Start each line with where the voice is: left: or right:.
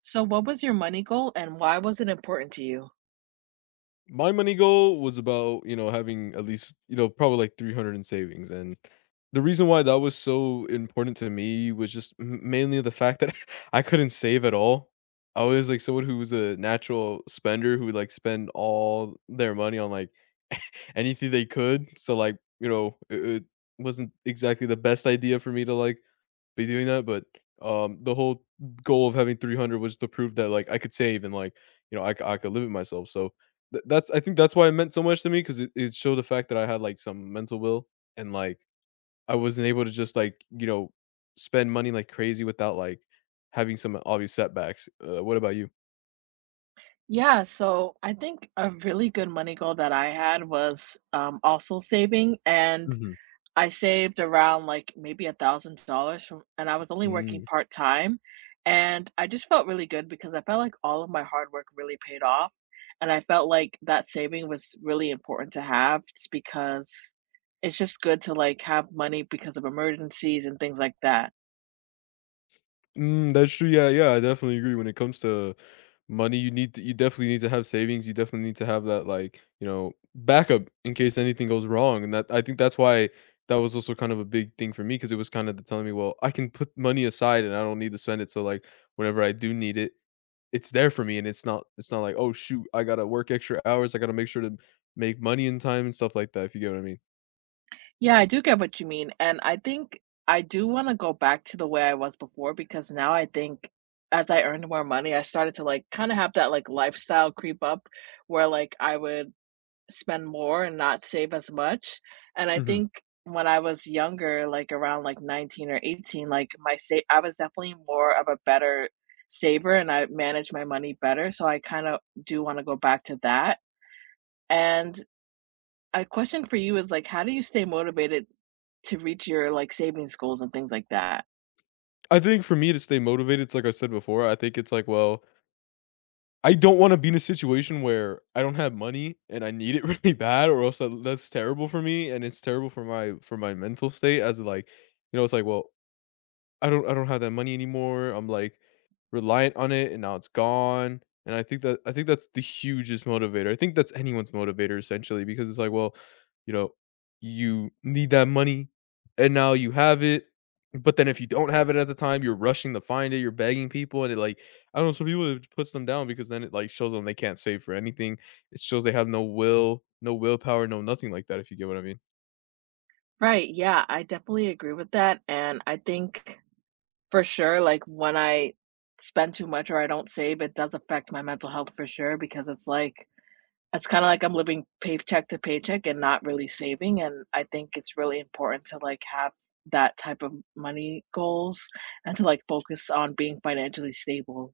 right: So, what was your money goal and why was it important to you?
left: My money goal was about, having at least, probably like 300 in savings. And the reason why that was so important to me was just mainly the fact that I couldn't save at all. I was like someone who was a natural spender who would like spend all their money on like anything they could. So like, it wasn't exactly the best idea for me to like be doing that, but, the whole goal of having 300 was to prove that, like, I could save and, like, you know, I could limit myself, so that's I think that's why it meant so much to me because it showed the fact that I had, like, some mental will and, like, I wasn't able to just, like, spend money like crazy without, like, having some obvious setbacks. What about you?
right: Yeah, so I think a really good money goal that I had was also saving, and
left: Mhm.
right: I saved around like maybe $1,000 from, and I was only
left: Mm.
right: working
left: Mm.
right: part time, and I just felt really good because I felt like all of my hard work really paid off, and I felt like that saving was really important to have just because it's just good to like have money because of emergencies and things like that.
left: Mm, that's true, yeah, yeah, I definitely agree when it comes to money. You need to, you definitely need to have savings, you definitely need to have that, like, you know, backup in case anything goes wrong, and that, I think that's why that was also kind of a big thing for me because it was kinda the telling me, "Well, I can put money aside and I don't need to spend it, so, like, whenever I do need it, it's there for me, and it's not like, oh shoot, I gotta work extra hours, I gotta make sure to make money in time,' and stuff like that," if you get what I mean.
right: Yeah, I do get what you mean, and I think I do wanna go back to the way I was before because now I think as I earned more money, I started to, like, kinda have that, like, lifestyle creep up where, like, I would spend more and not save as much, and I
left: Mhm.
right: think when I was younger, like, around, like, 19 or 18, like, my sa I was definitely more of a better saver and I managed my money better, so I kinda do wanna go back to that, and a question for you is like, how do you stay motivated to reach your like savings goals and things like that?
left: I think for me to stay motivated, it's like I said before, I think it's like, well, I don't wanna be in a situation where I don't have money and I need it really bad, or else that's terrible for me, and it's terrible for my mental state as, like, you know, it's like, well, I don't have that money anymore. I'm like reliant on it and now it's gone. And I think that's the hugest motivator. I think that's anyone's motivator essentially because it's like, well, you know, you need that money and now you have it. But then if you don't have it at the time, you're rushing to find it, you're begging people, and it like, I don't know, some people it puts them down because then it like shows them they can't save for anything. It shows they have no will, no willpower, no nothing like that, if you get what I mean.
right: Right. Yeah, I definitely agree with that. And I think for sure, like when I spend too much or I don't save, it does affect my mental health for sure because it's like, it's kind of like I'm living paycheck to paycheck and not really saving. And I think it's really important to like have that type of money goals and to like focus on being financially stable.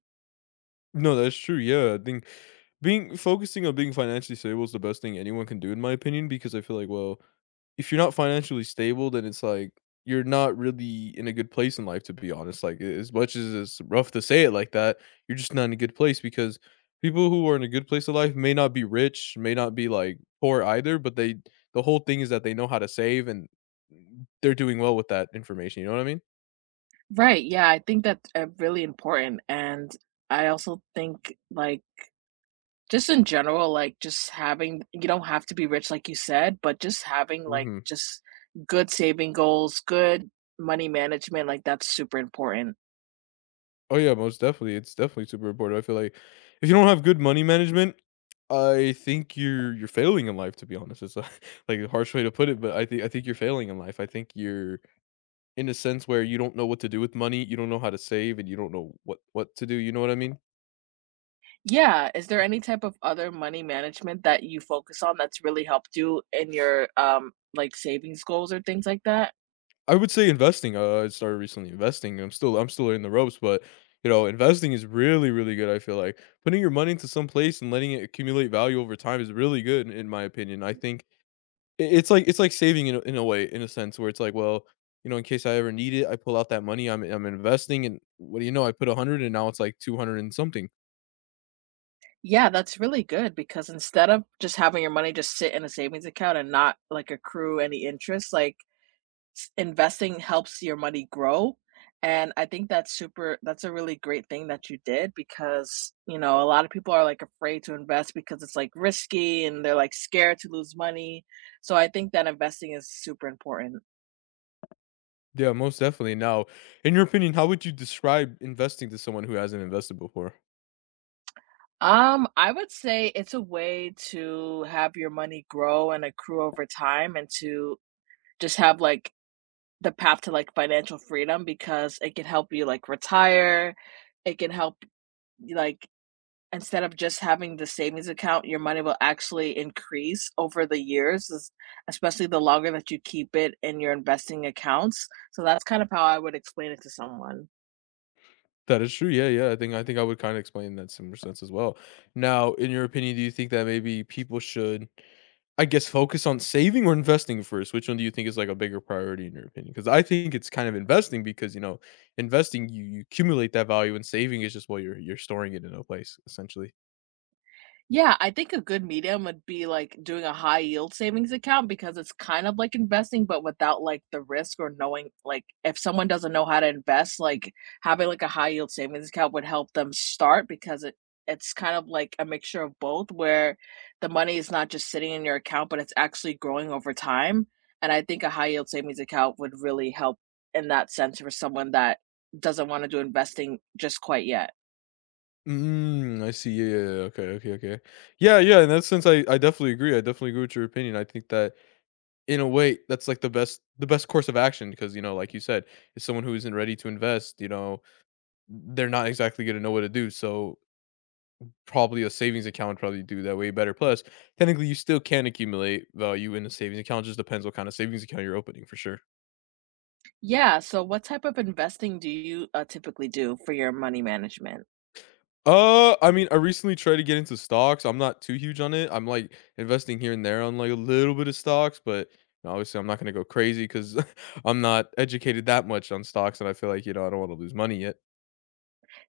left: No, that's true. Yeah. I think being focusing on being financially stable is the best thing anyone can do in my opinion because I feel like, well, if you're not financially stable, then it's like you're not really in a good place in life to be honest. Like as much as it's rough to say it like that, you're just not in a good place because people who are in a good place of life may not be rich, may not be like poor either, but the whole thing is that they know how to save and they're doing well with that information, you know what I mean?
right: Right, yeah, I think that's, really important, and I also think, like, just in general, like, just having you don't have to be rich like you said, but just having, like,
left: Mhm.
right: just good saving goals, good money management, like, that's super important.
left: Oh yeah, most definitely. It's definitely super important. I feel like if you don't have good money management, I think you're failing in life to be honest. It's like, like a harsh way to put it, but I think you're failing in life. I think you're in a sense where you don't know what to do with money, you don't know how to save and you don't know what to do, you know what I mean?
right: Yeah, is there any type of other money management that you focus on that's really helped you in your, like, savings goals or things like that?
left: I would say investing. I started recently investing. I'm still in the ropes, but you know, investing is really really good, I feel like. Putting your money into some place and letting it accumulate value over time is really good in my opinion. I think I it's like saving in a way, in a sense where it's like, well, you know, in case I ever need it, I pull out that money, I'm investing, and what do you know, I put 100 and now it's like 200 and something.
right: Yeah, that's really good because instead of just having your money just sit in a savings account and not, like, accrue any interest, like, investing helps your money grow. And I think that's super, that's a really great thing that you did because, you know, a lot of people are like afraid to invest because it's like risky and they're like scared to lose money. So I think that investing is super important.
left: Yeah, most definitely. Now, in your opinion, how would you describe investing to someone who hasn't invested before?
right: I would say it's a way to have your money grow and accrue over time and to just have like the path to like financial freedom because it can help you like retire. It can help you, like, instead of just having the savings account, your money will actually increase over the years, es especially the longer that you keep it in your investing accounts, so that's kind of how I would explain it to someone.
left: That is true. Yeah, yeah. I think I would kind of explain that in similar sense as well. Now, in your opinion, do you think that maybe people should, I guess, focus on saving or investing first? Which one do you think is like a bigger priority in your opinion? Because I think it's kind of investing because you know, investing you accumulate that value and saving is just, well, you're storing it in a place essentially.
right: Yeah, I think a good medium would be, like, doing a high yield savings account because it's kind of like investing, but without, like, the risk or knowing like, if someone doesn't know how to invest, like, having, like, a high yield savings account would help them start because it's kind of like a mixture of both where the money is not just sitting in your account, but it's actually growing over time, and I think a high yield savings account would really help in that sense for someone that doesn't want to do investing just quite yet.
left: Mm, I see. Yeah, yeah, yeah. Okay, okay, okay. Yeah, yeah. In that sense, I definitely agree. I definitely agree with your opinion. I think that in a way, that's like the best course of action because you know, like you said, if someone who isn't ready to invest. You know, they're not exactly going to know what to do. So probably a savings account would probably do that way better, plus, technically, you still can accumulate value in a savings account, just depends what kind of savings account you're opening for sure.
right: Yeah, so what type of investing do you typically do for your money management?
left: I mean, I recently tried to get into stocks, I'm not too huge on it, I'm, like, investing here and there on, like, a little bit of stocks, but obviously, I'm not gonna go crazy because 'cause I'm not educated that much on stocks, and I feel like, you know, I don't wanna lose money yet.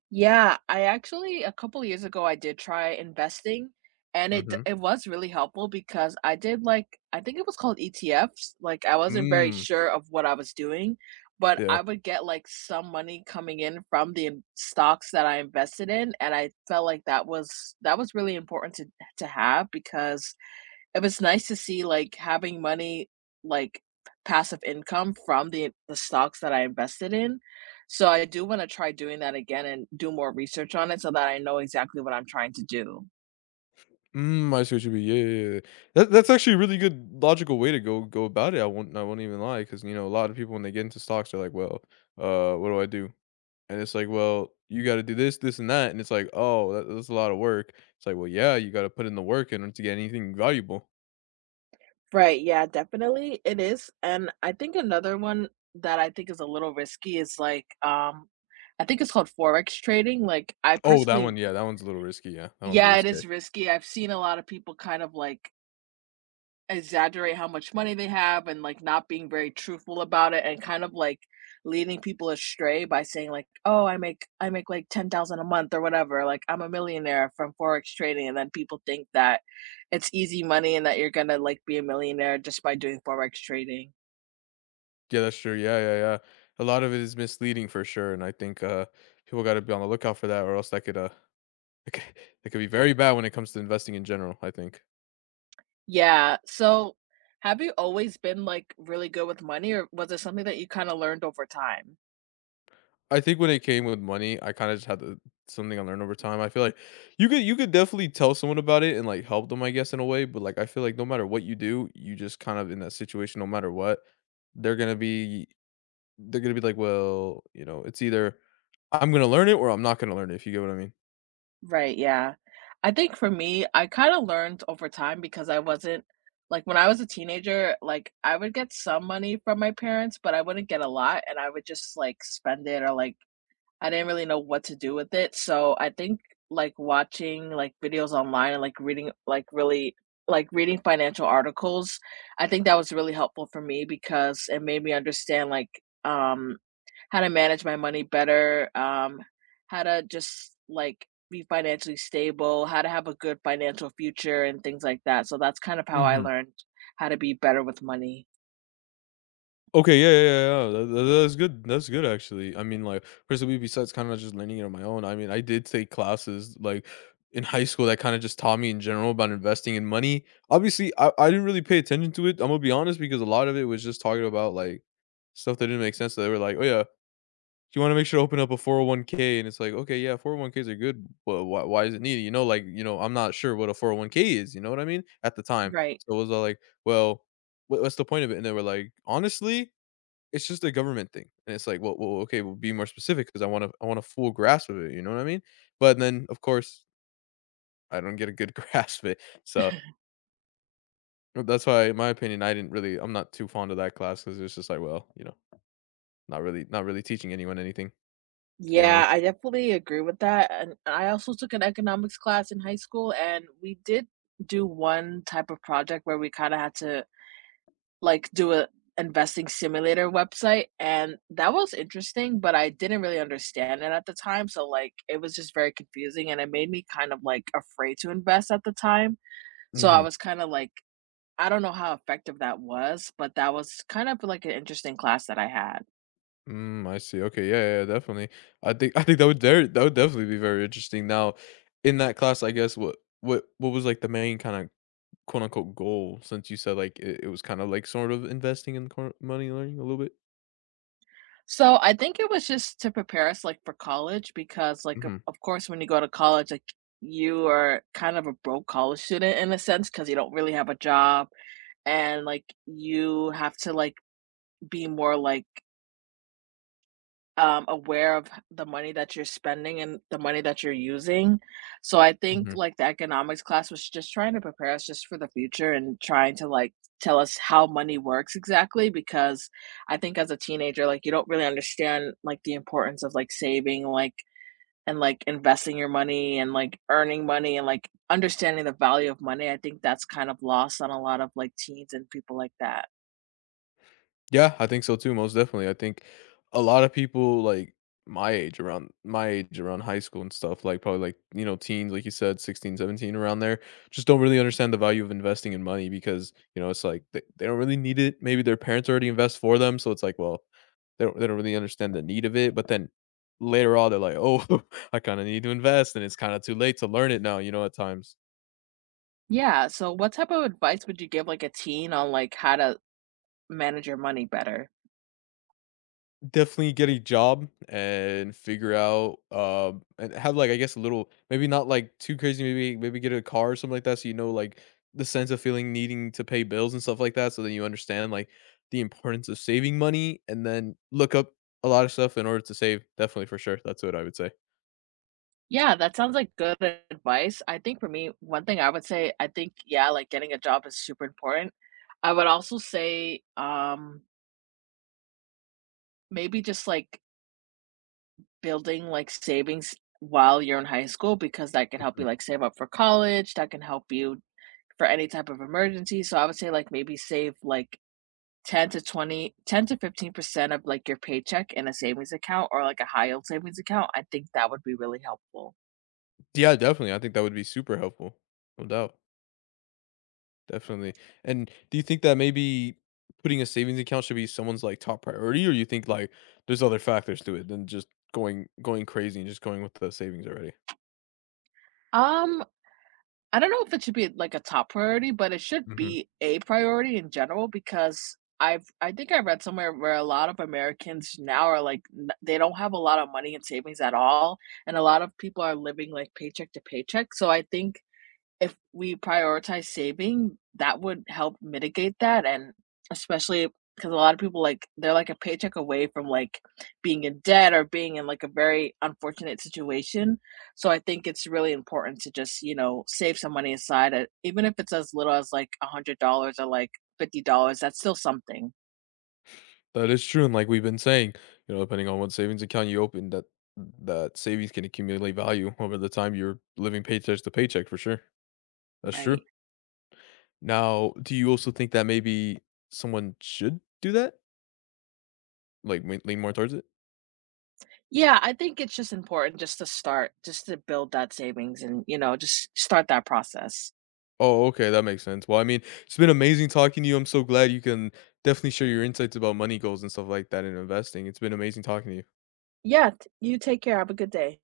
right: Yeah, I actually a couple years ago I did try investing and
left: Mm. Mhm.
right: it was really helpful because I did like I think it was called ETFs. Like I wasn't very
left: Mm,
right: sure of what I was doing, but
left: yeah.
right: I would get like some money coming in from the stocks that I invested in and I felt like that was really important to have because it was nice to see, like, having money, like, passive income from the stocks that I invested in. So I do wanna try doing that again and do more research on it so that I know exactly what I'm trying to do.
left: Mm, I see what you mean. Yeah, yeah, yeah, yeah. That's actually a really good logical way to go about it. I won't even lie because you know a lot of people when they get into stocks they're like, well, what do I do? And it's like, well, you got to do this, this, and that. And it's like, oh, that's a lot of work. It's like, well, yeah, you got to put in the work in order to get anything valuable.
right: Right, yeah, definitely, it is, and I think another one that I think is a little risky is, like, I think it's called forex trading, like, I
left: Oh, that
right: personally
left: one, yeah, that one's a little risky. Yeah, that one's a
right: yeah,
left: little
right: it
left: scary.
right: is risky, I've seen a lot of people kind of, like, exaggerate how much money they have and like not being very truthful about it and kind of like leading people astray by saying like oh I make like 10,000 a month or whatever like I'm a millionaire from forex trading and then people think that it's easy money and that you're going to like be a millionaire just by doing forex trading
left: Yeah, that's true. Yeah, yeah, yeah. A lot of it is misleading for sure, and I think people got to be on the lookout for that, or else that could that could, that could be very bad when it comes to investing in general. I think.
right: yeah so have you always been like really good with money or was it something that you kind of learned over time?
left: I think when it came with money, I kinda just had to, something I learned over time. I feel like you could definitely tell someone about it and, like, help them, I guess, in a way, but, like, I feel like no matter what you do, you just kind of in that situation no matter what, they're gonna be they're gonna be like, "Well," you know, it's either, "I'm gonna learn it or I'm not gonna learn it," if you get what I mean.
right: Right, yeah. I think for me, I kinda learned over time because I wasn't like, when I was a teenager, like, I would get some money from my parents, but I wouldn't get a lot, and I would just, like, spend it or, like, I didn't really know what to do with it, so I think, like, watching, like, videos online and, like, reading, like, really like, reading financial articles, I think that was really helpful for me because it made me understand, like, um, how to manage my money better, how to just, like, be financially stable, how to have a good financial future, and things like that, so that's kind of how I
left: Mhm.
right: learned how to be better with money.
left: Okay, yeah, yeah, yeah, yeah, that is good, that's good actually. I mean, like, personally, besides kinda just learning it on my own, I mean, I did take classes, like, in high school that kinda just taught me in general about investing in money. Obviously, I didn't really pay attention to it, I'm gonna be honest, because a lot of it was just talking about, like, stuff that didn't make sense, so they were like, "Oh, yeah, you wanna make sure to open up a 401k," and it's like, "Okay, yeah, 401ks are good, but why is it needed?" You know, like, you know, I'm not sure what a 401k is, you know what I mean? At the time.
right: Right.
left: So, it was all like, "Well, what's the point of it?" And they were like, "Honestly, it's just a government thing, and it's like, well, okay, well, be more specific because I want to, I want a full grasp of it," you know what I mean? But then, of course, I don't get a good grasp of it, so no, that's why, in my opinion, I didn't really I'm not too fond of that class because it's just like, well, you know, not really teaching anyone anything, to be
right: Yeah,
left: honest.
right: I definitely agree with that, and I also took an economics class in high school, and we did do one type of project where we kinda had to, like, do a investing simulator website, and that was interesting, but I didn't really understand it at the time, so, like, it was just very confusing, and it made me kind of, like, afraid to invest at the time, so I
left: Mhm.
right: was kinda like I don't know how effective that was, but that was kind of like an interesting class that I had.
left: Mm, I see. Okay, yeah, yeah, definitely. I think that would there that would definitely be very interesting. Now, in that class, I guess what was like the main kind of quote unquote goal? Since you said like it was kind of like sort of investing in money, learning a little bit.
right: So I think it was just to prepare us, like, for college because, like,
left: Mm-hmm.
right: of course, when you go to college, like, you are kind of a broke college student in a sense because you don't really have a job, and, like, you have to, like, be more, like, aware of the money that you're spending and the money that you're using. So I think
left: Mm-hmm.
right: like the economics class was just trying to prepare us just for the future and trying to like tell us how money works exactly because I think as a teenager like you don't really understand like the importance of like saving like and like investing your money and like earning money and like understanding the value of money. I think that's kind of lost on a lot of like teens and people like that.
left: Yeah, I think so too, most definitely. I think a lot of people like my age around high school and stuff, like probably like, you know, teens, like you said, 16, 17, around there, just don't really understand the value of investing in money because, you know, it's like they don't really need it. Maybe their parents already invest for them. So it's like, well, they don't really understand the need of it. But then later on, they're like, oh, I kind of need to invest. And it's kind of too late to learn it now, you know, at times.
right: Yeah, so what type of advice would you give like a teen on like how to manage your money better?
left: Definitely get a job and figure out, and have like, I guess a little, maybe not like too crazy. Maybe get a car or something like that, so you know like the sense of feeling needing to pay bills and stuff like that. So then you understand like the importance of saving money, and then look up a lot of stuff in order to save. Definitely for sure, that's what I would say.
right: Yeah, that sounds like good advice. I think for me, one thing I would say, I think, yeah, like getting a job is super important. I would also say, maybe just like building like savings while you're in high school because that can help
left: Mhm.
right: you like save up for college, that can help you for any type of emergency. So I would say like maybe save like 10 to 15% of like your paycheck in a savings account or like a high yield savings account. I think that would be really helpful.
left: Yeah, definitely. I think that would be super helpful, no doubt. Definitely. And do you think that maybe putting a savings account should be someone's like top priority, or you think like there's other factors to it than just going crazy and just going with the savings already?
right: Um, I don't know if it should be like a top priority, but it should
left: Hmm.
right: be a priority in general because I think I read somewhere where a lot of Americans now are they don't have a lot of money in savings at all, and a lot of people are living like paycheck to paycheck. So I think if we prioritize saving, that would help mitigate that, and especially because a lot of people, like, they're, like, a paycheck away from, like, being in debt or being in, like, a very unfortunate situation, so I think it's really important to just, you know, save some money aside, even if it's as little as, like, $100 or, like, $50, that's still something,
left: That is true, and like we've been saying, you know, depending on what savings account you open, that savings can accumulate value over the time you're living paycheck to paycheck for sure. That's true.
right: right?
left: Now, do you also think that maybe someone should do that, like lean more towards it?
right: Yeah, I think it's just important just to start just to build that savings and, you know, just start that process.
left: Oh, okay, that makes sense. Well, I mean, it's been amazing talking to you. I'm so glad you can definitely share your insights about money goals and stuff like that and investing. It's been amazing talking to you.
right: Yeah, t you take care, have a good day.